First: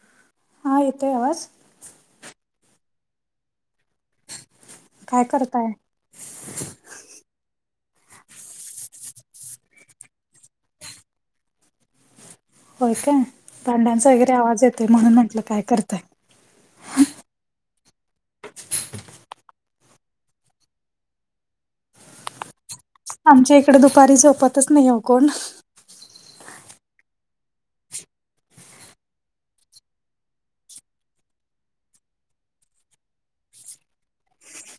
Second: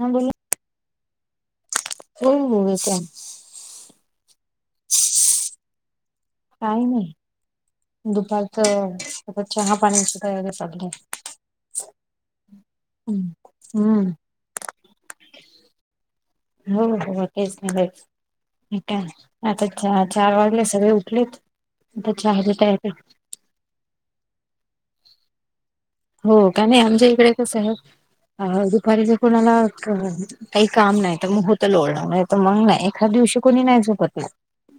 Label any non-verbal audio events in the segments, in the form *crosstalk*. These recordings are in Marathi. हां बोला. हा येतोय आवाज हो हो येतोय. काय करताय? काही नाही दुपारच आता चहा पाण्याची तयारी चाललेय. होय काय भांड्यांचा हम्म वगैरे आवाज येतोय म्हणून म्हंटलं काय करताय. हो हो तेच नी बाई हें काय आता च चार वाजले सगळे उठलेत आता चहा ची तयारी आमच्या इकड दुपारी झोपतच नाही हो कोण हो का नाही आमच्या इकडे कस आहे अ दुपारी जर कोणाला क काही काम नाय तर मग होतं लोळण नाय तर मंग नाय एखाद दिवशी कोणी नाही झोपत म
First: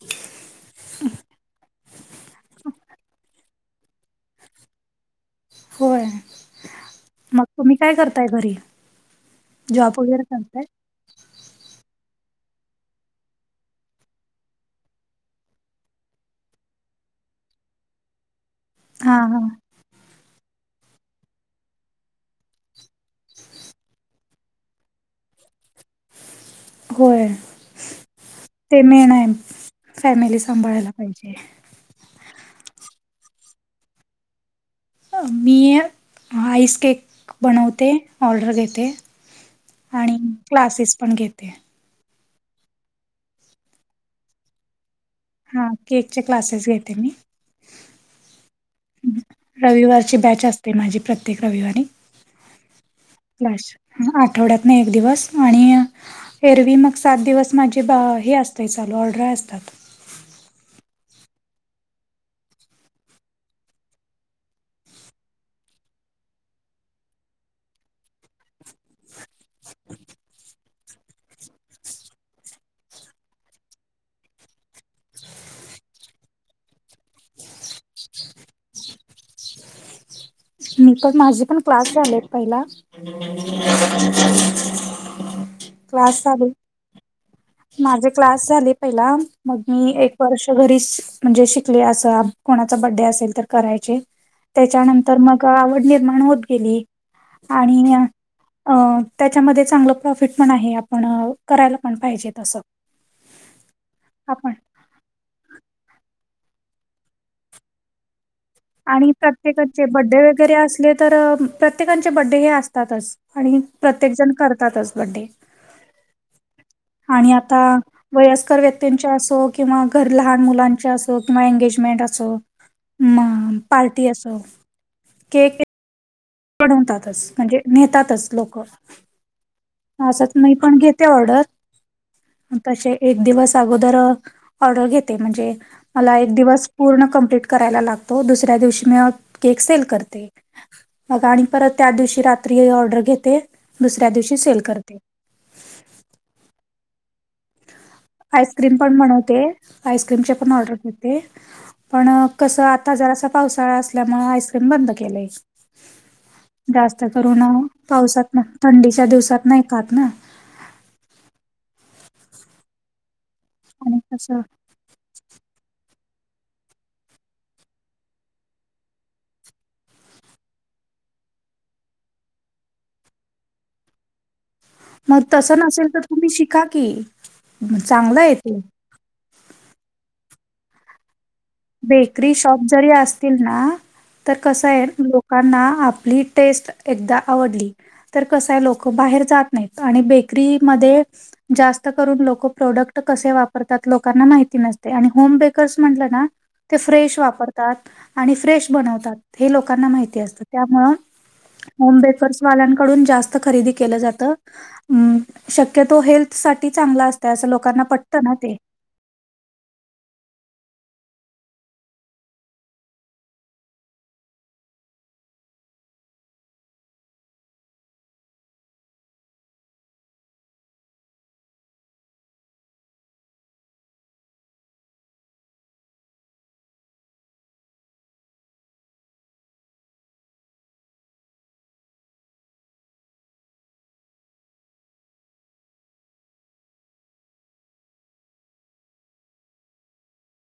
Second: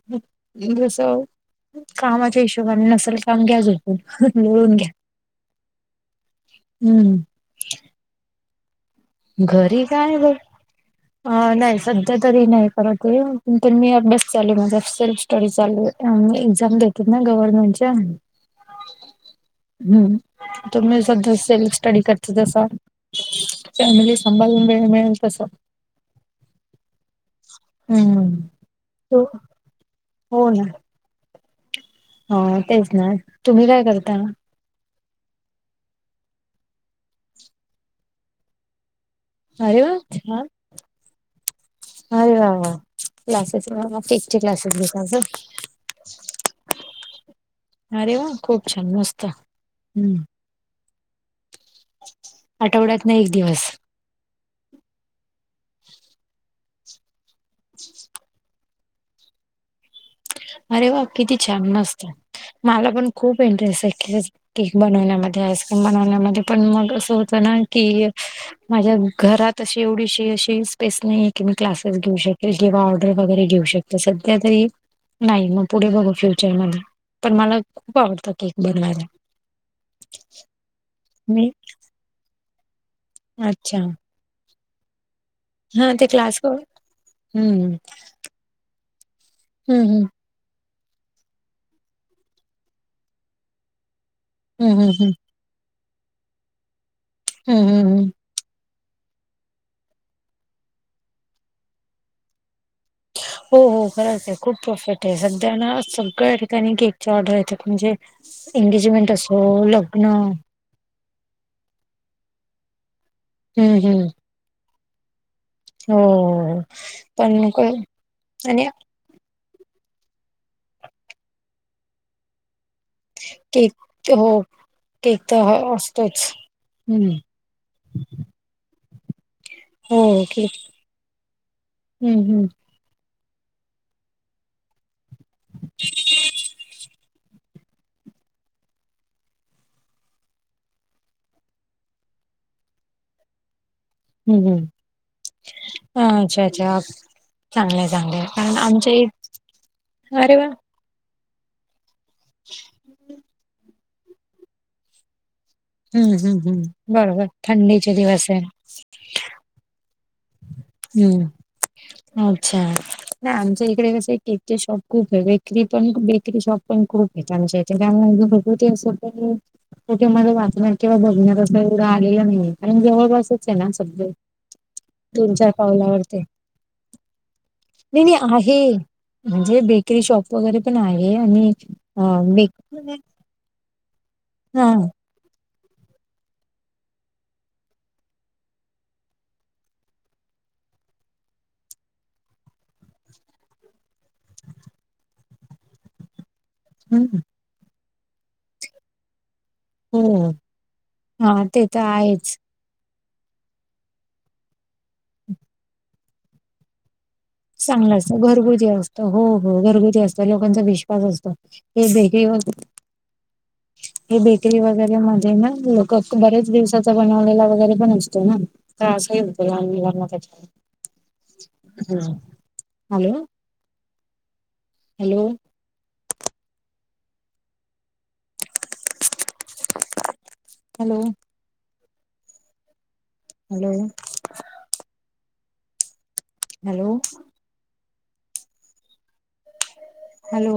हं म्हणजे असं कामाच्या हिशोबा नसल काम घ्या झोपून लोळून घ्या. होय हम्म मग तुम्ही काय करताय घरी घरी जॉब काय वगैरे ब करताय अ नाही सध्या तरी नाही करत ये पण ते मी अभ्यास चालू माझा सेल्फ स्टडी चालू य एक्झाम देते ना गव्हर्नमेंटच्या हा हा हम्म आता मी सध्या सेल्फ स्टडी करते तसा फॅमिली सांभाळून वेळ मिळेल तसं होय. हम्म मंग ते मेन तो आहे फॅमिली सांभाळायला पाहिजे. हा तेच ना तुम्ही काय करता मं मी आईस केक बनवते ऑर्डर घेते. अरे वा आणि छान क्लासेस पण घेते. अरे वा वा! क्लासेस म केकचे क्लासेस घेता काय हा केकचे क्लासेस घेते मी अरे वा! खूप छान मस्त हम्म रविवारची बॅच असते माझी प्रत्येक रविवारी आठवड्यात ना एक क्लास दिवस आठवड्यात ना एक दिवस आणि एरवी मग सात दिवस माझी बा हेंमं अस ते चालू ऑर्डर असातात. अरे वा! किती छान! मस्त मला पण खूप इंटरेस्ट आहे केक बनवण्यामध्ये आईस्क्रीम बनवण्यामध्ये पण मग असं होतं ना की माझ्या घरात अशी एवढीशी अशी स्पेस नाहीे की मी क्लासेस घेऊ शकेल किंवा ऑर्डर वगैरे घेऊ शक त सध्या तरी नाही मग पुढे बघू फ्युचर मध्ये पण मला खूप आवडतं केक बनवायला. *unintelligible* मी पण माझे मी पण क्लास झालेत पहिला अच्छा. हा ते क्लास कर हम्म माझे क्लास झाले पहिला मग मी एक वर्ष घरीच म्हणजे शिकले असं कोणाचा बड्डे असेल तर करायचे. हं, हं, हं. त्याच्यानंतर मग आवड निर्माण होत गेली हं, हं, आणि हं. अ त्याच्यामध्ये चांगलं प्रॉफिट पण आहे आपण करायला पण पाहिजेत असं हो हो खरंच आहे खूप प्रॉफिट आहे सध्या ना सगळ्या ठिकाणी केकच्या ऑर्डर येतात म्हणजे एंगेजमेंट आणि असो प्रत्येकाचे लग्न बड्डे वगैरे असले तर प्रत्येकांचे बड्डे हे असतातच आणि हम्म हम्म प्रत्येक जण करतातच बड्डे हो हो - आणि पण क आता वयस्कर आणि व्यक्ती च्या असो किंवा घर लहान मुलांच्या असो किंवा एंगेजमेंट असो म पार्टी केक हो असो केक त हा असतोच. हम्म बनवतातच म्हणजे नेतातच लोक हो असं केक मी पण घेते ऑर्डर हम्म हम्म तसे एक दिवस अगोदर ऑर्डर घेते म्हणजे मला एक दिवस पूर्ण कमप्लीट करायला लागतो दुसऱ्या दिवशी मी केक सेल करते. बग आणि परत त्या दिवशी रात्री ऑर्डर घेते. दुसऱ्या दिवशी हम् सेल करते. हम् अच्छा अच्छा. चांगलंय चांगलंय कारण आईस्क्रीम आमच्या पण इ म्हणवते आस्क्रीम चे अरे वा पण ऑर्डर ते पण कस आता जरा पावसाळा असल्यामुळे आईस्क्रीम बंद केलंय. हम्म हम्म हम्म जास्त बरोबर करुून थंडीचे दिवस पावसात आहे ना थंडीच्या दिवसात नाही काात ना. हम्म अच्छा नाही आमच्या इकडे आणि कसे कसं केकचे शॉप खूप वेगळे री पण बेकरी शॉप पण खूप आहेत त्यांमच्या इथे भगवती असं पण कुठे मला वाचणार किंवा बघण्यात असं एवढं आलेलं नाही कारण जवळ बासच आहे ना सधळे मग दोन चार तसं नसेल तर पावलावर ते तुम्ही शिका की विणी चांगलं ते. आहे. म्हणजे बेकरी शॉप वगैरे पण आहे आणि अ बेकरी बेक शॉप जरी असतील ना तर कस हा आहेोक. लकांना आपली टेस्ट एकदा आवडली. तर कसय लोक बाहेर जात नाहीत आणि बेकरीमध्ये जास्त करून लोक प्रोडक्ट कसे वापरतात लोकांना माहिती नसते आणि होम बेकर्स म्हटलं ना. ते हम्म, फ्रेश वापरतात आणि फ्रेश बनवतात. हे लोकांना माहिती हो असतं त्यामुळे हा ते तर होम आहेच बेकर्स वाल्यांकडून जास्त खरेदी केलं जात शक्यतो हेल्थ साठी चांगला असत. चांगलं असतं घरगुती असत. हो हो घरगुती असत लोकांचा विश्वास असतो हे ब हे बेकरी वगैरे मध्ये ना लोक बरेच दिवसाचा बनवलेला वगैरे पण असतो ना. त्रासही होतो त्याचा लहान मुलांना hello. Hello. Hello. Hello. Hello. Hello.